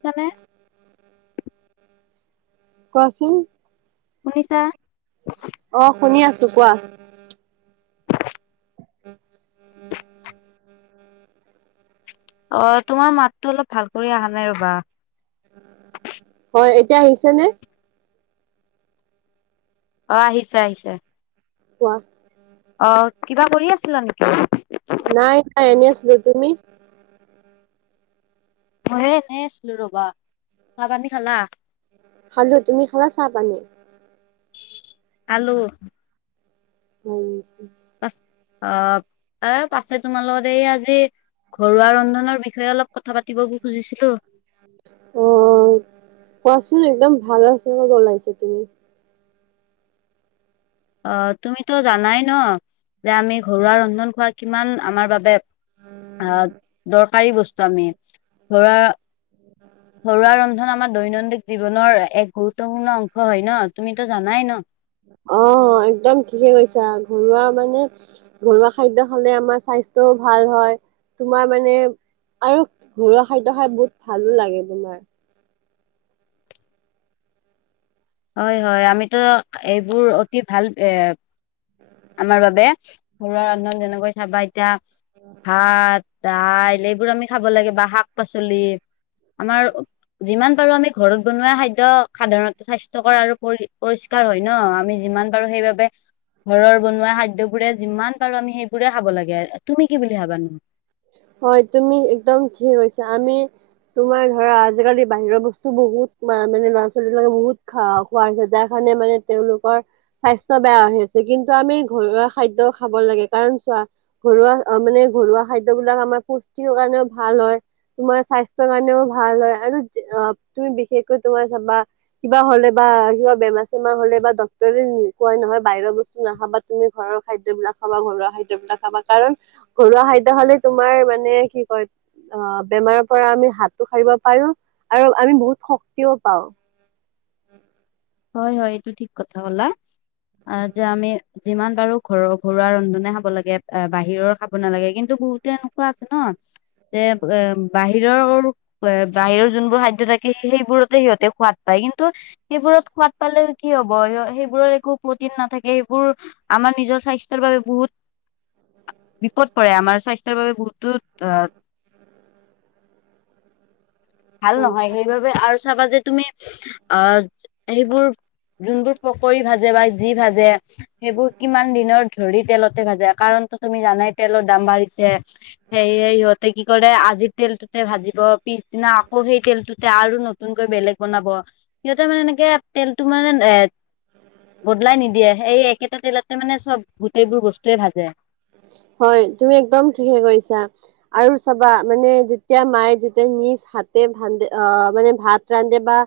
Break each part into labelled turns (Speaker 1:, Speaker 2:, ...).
Speaker 1: সোনিচানে
Speaker 2: কোৱাচোন?
Speaker 1: শুনিছা?
Speaker 2: অ [inaudible] কোৱা।
Speaker 1: অ', তোমাৰ মাততো অলপ ভাল কৰি আহা নাই ৰ'বা।
Speaker 2: অ', এতিয়া আহিছেনে?
Speaker 1: অ', আহিছে, আহিছে।
Speaker 2: কোৱা।
Speaker 1: অ', কিবা কৰি আছিলা নিকি?
Speaker 2: নাই, নাই এনেই আছিলোঁ, তুমি?
Speaker 1: ময়ো এনেই আছিলো ৰ'বা। চাহ, পানী খালা?
Speaker 2: খালোঁ, তুমি খালা চা, পানী?
Speaker 1: আলু
Speaker 2: হয় নেকি
Speaker 1: [unintelligible] অ', এ, পাছে তোমাৰ লগত এইয়া আজি ঘৰুৱা ৰন্ধনৰ বিষয়ে অলপ কথা পাতিব খুজিছিলোঁ।
Speaker 2: অ [unintelligible] তুমি।
Speaker 1: অ তুমিতো জানাই ন? যে, আমি ঘৰুৱা ৰন্ধন খোৱা কিমান আমাৰ বাবে আহ দৰকাৰী বস্তু আমি ধৰা ঘৰুৱা ৰন্ধন আমাৰ দৈনন্দিন জীৱনৰ এক গুৰুত্বপূৰ্ণ অংশ হয়, ন' তুমিতো জানাই ন?
Speaker 2: অ' অ', একদম ঠিকে কৈছা ঘৰুৱা মানে, ঘৰুৱা খাদ্য খালে আমাৰ স্বাস্থ্যয়ো ভাল হয়। তোমাৰ মানে আৰু ঘৰুৱা খাদ্য খাই বহুত ভালো লাগে তোমাৰ।
Speaker 1: হয় হয় আমিতো এইবোৰ অতি ভাল এ আমাৰ বাবে ঘৰুৱা ৰন্ধজন যেনেকৈ চাবা এতিয়া ভাত, দাইল, এইবোৰ আমি খাব লাগে বা শাক পাচলি। আমাৰ যিমান পাৰো আমি ঘৰত বনোৱা খাদ্যয় সাধাৰণতে স্বাস্থ্যকৰ আৰু পৰি পৰিষ্কাৰ হয় ন, আমি যিমান পাৰো সেইবাবে ঘৰৰ বনোৱা খাদ্যবোৰে যিমান পাৰো আমি সেইবোৰে খাব লাগে। তুমি কি বুলি ভাবা ন?
Speaker 2: হয় তুমি একদম ঠিকেই কৈছা, আমি তোমাৰ ধৰা আজিকালি বাহিৰৰ বস্তু বহুত মানে ল'ৰা ছোৱালী বিলাকে বহুত খা খোৱা হৈছে যাৰ খ মানে তেওঁলোকৰ স্বাস্থ্য বেয়া হৈছে কিন্তু আমি ঘৰুৱা খাদ্য খাব লাগে কাৰণ ঘৰুৱা মানে ঘৰুৱা খাদ্য [unintelligible] কাৰণেও ভাল হয়, তোমাৰ স্বাস্থ্যৰ কাৰণেও ভাল হয় আৰু বিশেষকৈ তোমাৰ চাবা কিবা হলে বা কিবা বেমাৰ চেমাৰ হলে বা ডক্তৰে ক'য় নহয় বাহিৰৰ বস্তু নাখাবা তুমি ঘৰত খাদ্যবিলাক খাবা ঘৰুৱা খাদ্যবিলাক খাবা কাৰণ ঘৰুৱা খাদ্য হ'লে তোমাৰ মানে কি কয় অ' বেমাৰৰ পৰা আমি হাতটো সাৰিব পাৰো আৰু আমি বহুত শক্তিও পাওঁ
Speaker 1: হয় হয় এইটো ঠিক কথা ক'লা। অ' যে আমি যিমান পাৰো ঘৰৰ ঘৰুৱা ৰন্ধনে খাব লাগে বাহিৰৰ খাব নালাগে। কিন্তু বহুতে এনেকুৱা আছে ন যে এ বাহিৰৰ বাহিৰৰ যোনবোৰ খাদ্য থাকে সেইবোৰতে সিহঁতে সোৱাদ পা কিন্তু সেইবোৰত সোৱাদ পালেও কি হব সেইবোৰৰ একো প্ৰটিন নাথাকে সেইবোৰ আমাৰ নিজৰ স্বাস্থ্যৰ বাবে বহুত বিপদ পৰে আমাৰ স্বাস্থ্যৰ বাবে বহুতো ভাল নহয়
Speaker 2: পাওঁ।
Speaker 1: সেইবাবে আৰু চাবা যে তুমি অ', সেইবোৰ যোনবোৰ পকৰি ভাজে বা যি ভাজে। সেইবোৰ কিমান দিনৰ ধৰি তেলত তাতে ভাজে, কাৰণটো তুমি জানাই তেলৰ দাম বাঢ়িছে, সেয়েহে, সিহঁতে কি কৰে, আজিৰ তেলটো -তে ভাজিব পিছ। -দিনা আকৌ সেই তেলটোতে আৰু নতুনকৈ বেলেগ বনাব, সিহঁতে মানে এনেকে তেলটো মানে এ। বদলাই নিদিয়ে, সেই একেটা তেলতে মানে সব গোটেইবোৰ বস্তুৱে ভাজে। [inaudible]
Speaker 2: হয়, তুমি একদম ঠিকে কৈছা আৰু চাবা মানে যেতিয়া মায়ে যেতিয়া নিজ হাতে। [unintelligible] অহ', মানে ভাত ৰান্ধে বা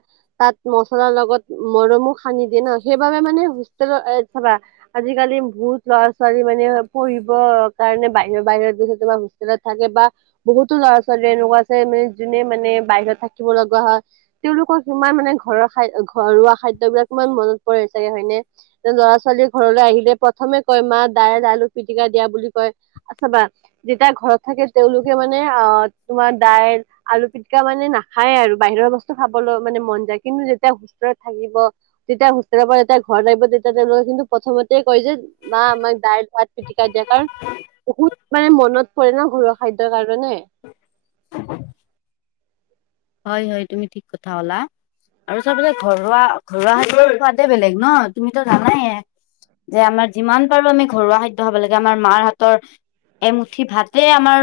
Speaker 2: তাত মছলাৰ লগত মৰমো সানি দিয়ে ন, সেই সেইবাবে মানে হোষ্টেলৰ এই চাবা, আজিকালি বহুত ল'ৰা-ছোৱালী মানে পঢ়িব কাৰণে বাহিৰ, বাহিৰত গৈ থাকিলে হোষ্টেলত থাকে বা বহুতো ল'ৰা-ছোৱালী এনেকুৱা আছে মানে। [unintelligible] -নে মানে বাহিৰত থাকিব লগা হয়, তেওঁলোকক কিমান মানে ঘৰৰ খাই, ঘৰুৱা খাদ্যবলাক ইমান। মনত পৰে চাগে হয়নে? এই ল'ৰা-ছোৱালী ঘৰলৈ আহিলে প্ৰথমে কয়, মা দাইল, আলু পিতি। [unintelligible] দিয়া বুলি কয়। অথবা যেতিয়া ঘৰত থাকে তেওঁলোকে মানে অহ তোমাৰ দাইল। আলু পিটিকা মানে নাখায় আৰু বাহিৰৰ বস্তু খাবলৈ মানে মন যায়, কিন্তু যেতিয়া হোষ্টেলত থাকিব। তেতিয়া হোষ্টেলৰ পৰা যেতিয়া ঘৰলৈ আহিব, তেতিয়া তেওঁলোকে কিন্তু প্ৰথমতে কয় যে মা আমাক দাইল-ভাত। পিটিকা দিয়া, কাৰণ বহুত মানে মনত পৰে ন ঘৰুৱা খাদ্যৰ কাৰণে।
Speaker 1: হয়, হয়, তুমি ঠিক কথা ক'লা। আৰু সবৰে ঘৰুৱা, ঘৰুৱা খাদ্যৰ সোৱাদে বেলেগ নহ তুমিতো জানাইয়ে। যে আমাৰ যিমান পাৰো আমি ঘৰুৱা খাদ্য খাব লাগে, আমাৰ মাৰ হাতৰ এমুঠি ভাতে আমাৰ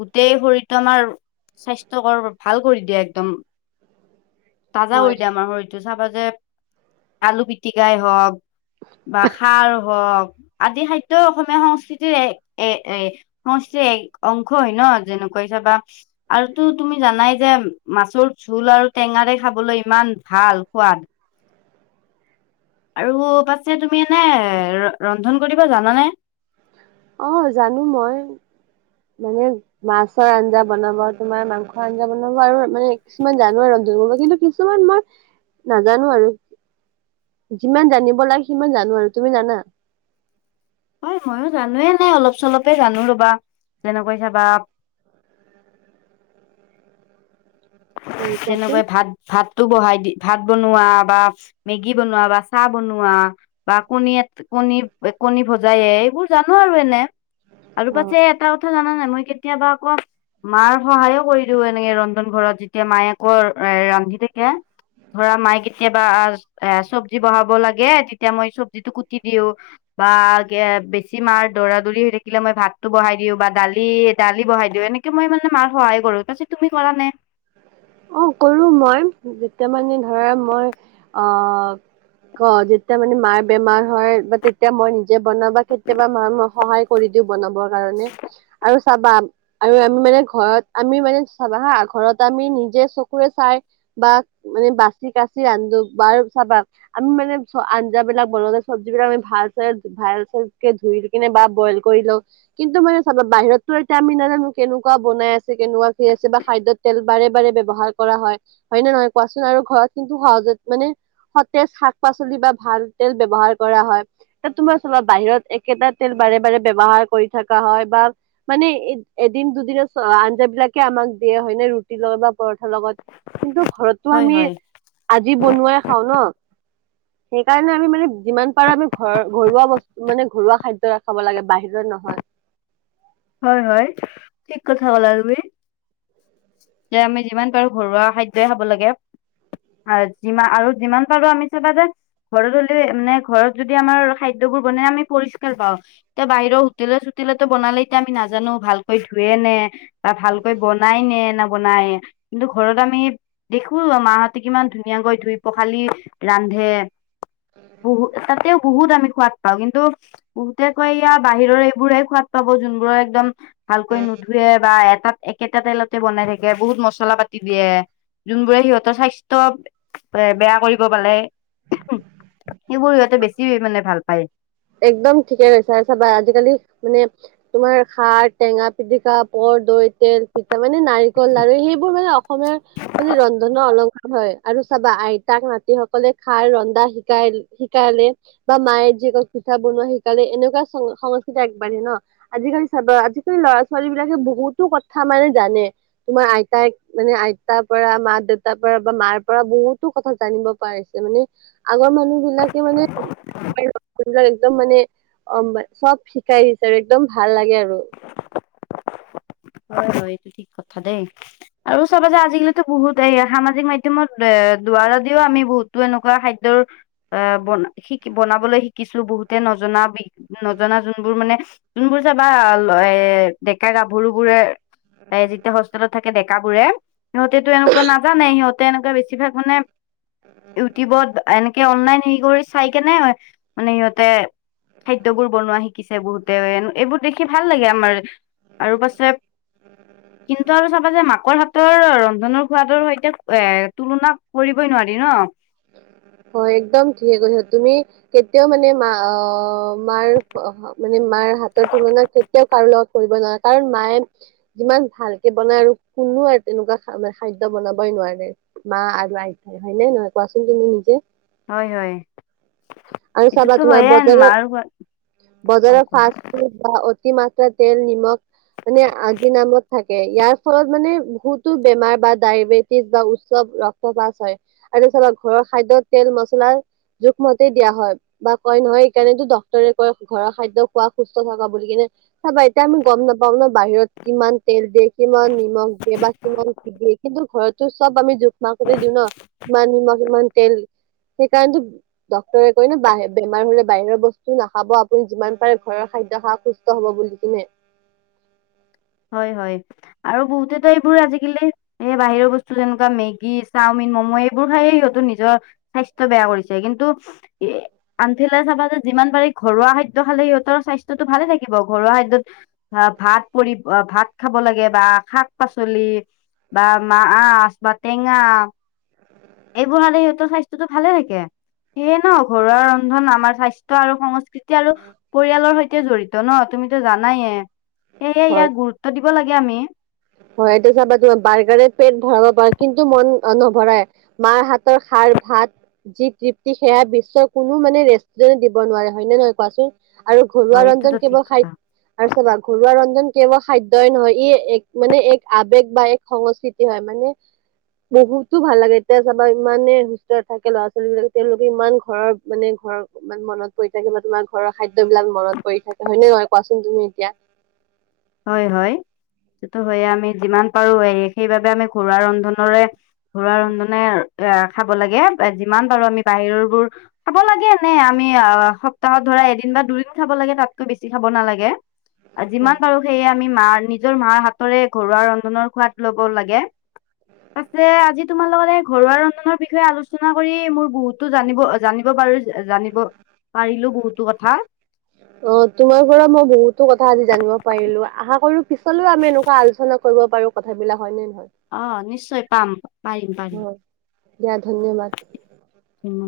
Speaker 1: গোটেই শৰীৰটো আমাৰ স্বাস। স্বাস্থ্য ভাল কৰি দিয়ে একদম, তাজা কৰি
Speaker 2: হয়
Speaker 1: দিয়ে আমাৰ শৰীৰটো, চাবা যে। আলু পিটিকাই হওঁক, বা খাৰ হওঁক। আদি খাদ্য অসমীয়া সংস্কৃতিৰ এ এ সংস্কৃতিৰ এক অংশ হয় নহ, যেনেকুৱা। কৰিছে বা আৰু। -টো তুমি জানাই যে মাছৰ জোল আৰু টেঙাৰে খাবলৈ ইমান ভাল সোৱাদ। আৰু, পাছে তুমি এনেই, ৰ-ৰন্ধন কৰিবা জানানে?
Speaker 2: অ', জানো মই। মানে মাছৰ আঞ্জা বনাব, তোমাৰ মাংসৰ আঞ্জা বনাব আৰু মানে কিছুমান জানো আৰু। [unintelligible] কিন্তু কিছুমান মই নাজানো আৰু। যিমান জানিব লাগে, সিমান জানো আৰু। তুমি জানা?
Speaker 1: মই মইও জানো অলপ-চলপে জানো ৰ'বা, যেনেকৈ চাবা। [inaudible]
Speaker 2: হয় কোৱাচোন
Speaker 1: তেনেকৈ ভাত, ভাতটো বহাই। -দি ভাত বনোৱা বা মেগী বনোৱা বা চাহ বনোৱা। বা কণী এটা, কণী, কণী ভজায়ে এইবোৰ জানো আৰু এনে। আৰু
Speaker 2: অ
Speaker 1: পাছে এটা কথা জানানে নাই, মই কেতিয়াবা আকৌ মাৰ সহায়ো কৰি। দিওঁ, এনেকে ৰন্ধন ঘৰত যেতিয়া মায়ে অকলে ৰান্ধি থাকে। ধৰা, মা'ই কেতিয়াবা এ চব্জি বহাব লাগে,, তেতিয়া মই চব্জিটো কুটি দিও। বা আগে বেছি মাৰ দৌৰা-দৌৰি হৈ থাকিলে মই ভাতটো বহাই দিওঁ বা দালি, দালি বহাই দিওঁ এনেকে মই মানে মাক সহায় কৰোঁ, তাৰপিছত তুমি কৰা নে?
Speaker 2: অ', কৰোঁ মই, যেতিয়া মানে ধৰা মই অহ। [unintelligible] যেতিয়া মানে মাৰ বেমাৰ হয়, বা তেতিয়া মই নি -জে বনাবা কেতিয়াবা মাক মই সহায় কৰি দিওঁ বনাবৰ কাৰণে আৰু। চাবা, আৰু আমি মানে ঘৰত আমি মানে চাবা হা, ঘৰত আমি নিজে চকুৰে চাই বা মানে বাচি কাচি ৰান্ধো বা চাবা, আমি মানে চোৱা আঞ্জাবিলাক বনাওঁতে চব্জিবিলাক আমি ভালচে ভালকৈ ধুই কিনে। বইল কৰি লওঁ, কিন্তু মানে চাবা, বাহিৰততো এতিয়া আমি নাজানো কেনেকুৱা বনাই আছে কেনেকুৱা শুই আছে বা খাদ্যত তেল বাৰে-বাৰে ব্যৱহাৰ কৰা হয়, হয় নে নহয় কোৱাচোন আৰু ঘৰত কিন্তু সহজত মানে সতেজ শাক-পাচলি বা ভাল তেল ব্যৱহাৰ কৰা হয়, এই তোমাৰ চাবা, বাহিৰত একেটা তেল। বাৰে বাৰে ব্যৱহাৰ কৰি থকা হয় বা মানে এদিন দুদিনৰ চ আঞ্জা বিলাক আমাক দিয়া হয় নে ৰুটিৰ লগত বা পৰঠা লগত কিন্তু ঘৰতো
Speaker 1: হয়
Speaker 2: আমি
Speaker 1: হয়
Speaker 2: আজি বনোৱাই খাওঁ ন সেইকাৰণে আমি মানে যিমান পাৰো আমি ঘৰ ঘৰুৱা বস্তু মানে ঘৰুৱা খাদ্যয় খাব লাগে বাহিৰত নহয়। হয়।
Speaker 1: হয় হয় ঠিক কথা কলা তুমি যে আমি যিমান পাৰো ঘৰুৱা খাদ্যই খাব লাগে আৰু যিমান আৰু যিমান পাৰো আমি চাবা যে ঘৰত হ'লেও মানে ঘৰত যদি আমাৰ খাদ্যয়বোৰ বনাই আমি পৰিস্কাৰ পাওঁ এতিয়া বাহিৰৰ হোটেলৰ হোটেলতো বনালে এতিয়া আমি নাজানো ভালকৈ ধুৱে নে বা ভালকৈ বনাই নবনায় কিন্তু ঘৰত আমি দেখো মাহঁতে কিমান ধু ধুনীয়াকৈ ধুই পখালি ৰান্ধে বহু তাতেও বহুত আমি সোৱাদ পাওঁ কিন্তু বহুতে কয় ইয়া বাহিৰৰ এইবোৰেহ সোৱাদ পাব যোনবোৰৰ একদম ভালকৈ নোধোৱে বা এটাত একেটা তেলত থাকে বহুত মছলা পাতি দিয়ে যোনবোৰে সিহঁতৰ স্বাস্থ্য এ বেয়া কৰিব পালে সেইবোৰ সিহঁতে বেছি মানে ভাল পায়
Speaker 2: একদম ঠিকে গৈছ আৰু চাবা আজিকালি মানে তোমাৰ সাৰ টেঙা পিটিকা পৰ দৈত তেল পিঠা মানে নাৰিকল লাৰু সেইবোৰ মানে অসমীয়াাৰ মানে ৰন্ধনৰ অলংকাৰ হয় আৰু চাবা আইতাক মাতি সকলে খাই ৰন্ধা শিকাই-শিকাইালে বা মায়ে যি ক পিঠা বনোৱা শিকালে এনেকুৱা সংস্কৃতি আগবাঢ়ে ন আজিকালি চাবা আজিকালি ল'ৰা ছোৱালী বিলাকে বুত বহুতো কথা মানে জানে তোমাৰ আইতাই মানে আইতাৰ পৰা মা দেউতাৰ পৰা বা মাৰ পৰা বহুতো কথা জানিব পাৰিছে মানে আগৰ মানুহ বিলাকে মানে [unintelligible] কোনবাক একদম মানে অ, চব শিকাই দিছে আৰু একদম ভাল লাগে আৰু।
Speaker 1: হয় - হয় এইটো ঠিক কথা দেই আৰু চব আছে আজিকালিতো বহুত এই সামাজিক মাধ্যমত দুৱাৰদিও আমি বহুতো এনেকুৱা খাদ্যৰ বনাবলৈ শিকিছো বহুতে নজনা বি নজনা যোনবোৰ মানে যোনবোৰ চাবা এ ডেকা গাভৰু বোৰে ত যেতিয়া হোষ্টেলত থাকে ডেকা বোৰে সিহঁতেতো এনেকুৱা নাজানে সিহঁতে এনেকা বেছিভাগ মানে ইউটিবত অলাইন হে কৰি চাই কেনে মানে সিহঁতে খাদ্যবোৰ বনোৱা শিকিছে বহুতে, এইবোৰ দেখি ভাল লাগে আমাৰ। আৰু পাছে কিন্তু আৰু চাবা যে মাকৰ হাত ৰ ৰন্ধনৰ খোৱাদৰ সৈতে এ তুলনা কৰিবই নোৱাৰি ন।
Speaker 2: হয় একদম ঠিকে কৈছা তুমি কেতিয়াও মানে মা অ' মাৰ মানে মাৰ হাতৰ তুলনা কেতিয়াও কাৰো লগ ন কাৰণ মায়ে যিমান ভালকে বনায় আৰু কোনো আৰু তেনেকুৱানে খাদ্য বনাব নোৱাৰে মা আৰু আইঠাই হয় নাই নহয় কোৱাচোন তুমি নিজে।
Speaker 1: হয় হয়।
Speaker 2: আৰু চাবা
Speaker 1: এইটোতো
Speaker 2: তোমাৰ
Speaker 1: হয়ে
Speaker 2: বজাৰৰ
Speaker 1: মাৰ সোৱাদ অ
Speaker 2: বজাৰৰ
Speaker 1: কোৱা
Speaker 2: ফাষ্ট ফুড বা অতিমাত্ৰা তেল নিমখ মানে আজি নামত থাকে ইয়াৰ ফলত মানে বহুতো বেমাৰ বা ডায়েবেটিজ বা উচ্চৱ ৰক্তবাছ হয়। আৰু তছা ঘৰৰ খাদ্যত তেল মচলা জোখমতেই দিয়া হয় বা কয় নহয় সেইকাৰণো ডক্তৰে ঘৰৰ খাদ্য খোৱা সুস্থ থকা বুলি কিনে চা এতিয়া আমি গম নাপাও ন। বাহিৰত কিমান তেল দিয়ে, কিমান নিমখ দিয়ে বা কিমান কি দিয়ে কিন্তু ঘৰতো চব আমি মাক ত দিও ন ইমান নিমখ ইমান তেল। সেইকাৰণতো ডক্তৰে কয় ন বাহিৰত বেমাৰ হ'লে বাহিৰৰ বস্তু নাখাব। আপুনি যিমান পাৰে ঘৰৰ খাদ্য খা সুস্থ হ'ব বুলি কিনে
Speaker 1: [inaudible] হয় হয় আৰু বহুতেতো এইবোৰ আজিকালি এই বাহিৰৰ বস্তু যেনেকুৱা মেগী, চাওমিন মম' এইবোৰ খায়ে সিহঁতো নিজৰ স্বাস্থ্য বেয়া কৰিছে কিন্তু এ আনফালে চাবা যে যিমান পাৰি ঘৰুৱা খাদ্য খালে সিহঁতৰ স্বাস্থ্যটো ভালে থাকিব ঘৰুৱা খাদ্যত অ' ভাত পৰি ভাত খাব লাগে বা শাক পাচলি বা মাছ, অ' বা টেঙা এইবোৰ খালে সিহঁতৰ স্বাস্থ্যতটো ভালে থাকে। সেয়ে ন ঘৰুৱা ৰন্ধন আমাৰ স্বাস্থ্য আৰু সংস্কৃতিৰ তেতিয়া আৰু পৰিয়ালৰ সৈতে জড়িত ন তুমিতো জানায়ে সে
Speaker 2: হয়
Speaker 1: ইয়াক গুৰুত্ব দিব লাগে। আমি
Speaker 2: হয় এইটো চাবা তোমাৰ বাৰ্গাৰে পেট ভৰাব পাৰ, কিন্তু মন নভৰাই, মাৰ হাতৰ খাৰ ভাত যি তৃপ্তি সেয়া বিশ্বৰ কোনো মানে ৰেষ্টুৰেণ্ট দিব নোৱাৰে হয় নে নহয় কোৱাচোন। আৰু ঘৰুৱা
Speaker 1: হয় এইটোতো
Speaker 2: ৰন্ধন
Speaker 1: ঠিক
Speaker 2: কেৱল
Speaker 1: কথা
Speaker 2: খাদ্য আৰু চাবা ঘৰুৱা ৰন্ধন কেৱল খাদ্যই নহয় ই এক মানে এক আবেগ বা এক সংস্কৃতি হয় মানে। বহুতো ভাল লাগে, এতিয়া চাবা ইমানে সুস্থ থাকে ল'ৰা ছোৱালী বিলাকে তেওঁলোকে ইমান ঘৰৰ মানে ঘৰ মনত পৰি থাকে বা তোমাৰ ঘৰৰ খাদ্যবিলাক মনত পৰি থাকে, হয় নে নহয় কোৱাচোন তুমি এতিয়া।
Speaker 1: [inaudible] হয় হয়, সেইটো হয়য়ে আমি যিমান পাৰো সেইবাবে আমি ঘৰুৱা ৰন্ধনৰে ঘৰুৱা ৰন্ধনে এ খাব লাগে যিমান পাৰো আমি বাহিৰৰ বোৰ খাব লাগে নে আমি সপ্তাহত ধৰা এদিন বা দুদিন খাব লাগে তাতকৈ বেছি খাব নালাগে। আজিমানা আমি মাৰ নিজৰ মাৰ হাততেৰে ঘৰুৱা ৰন্ধনৰ সোৱাদ লব লাগে। পিছে আজি তোমাৰ লগতে ঘৰুৱা ৰন্ধনৰ বিষয়ে আলোচনা কৰি মোৰ বহুতো জানিব জানিব পাৰো জানিব পাৰিলো বহুতো কথা।
Speaker 2: অ' তোমাৰ পৰা মই বহুতো কথা আজি জানিব পাৰিলো। আশা কৰো পিছলৈও আমি এনেুৱা আলোচনা কৰিব পাৰো কথাবিলাক। হয় নে?
Speaker 1: অ' নিশ্চয় পাম পাৰিম পাৰিম।
Speaker 2: নহয় দিয়া ধন্যবাদ।
Speaker 1: ধন্যবাদ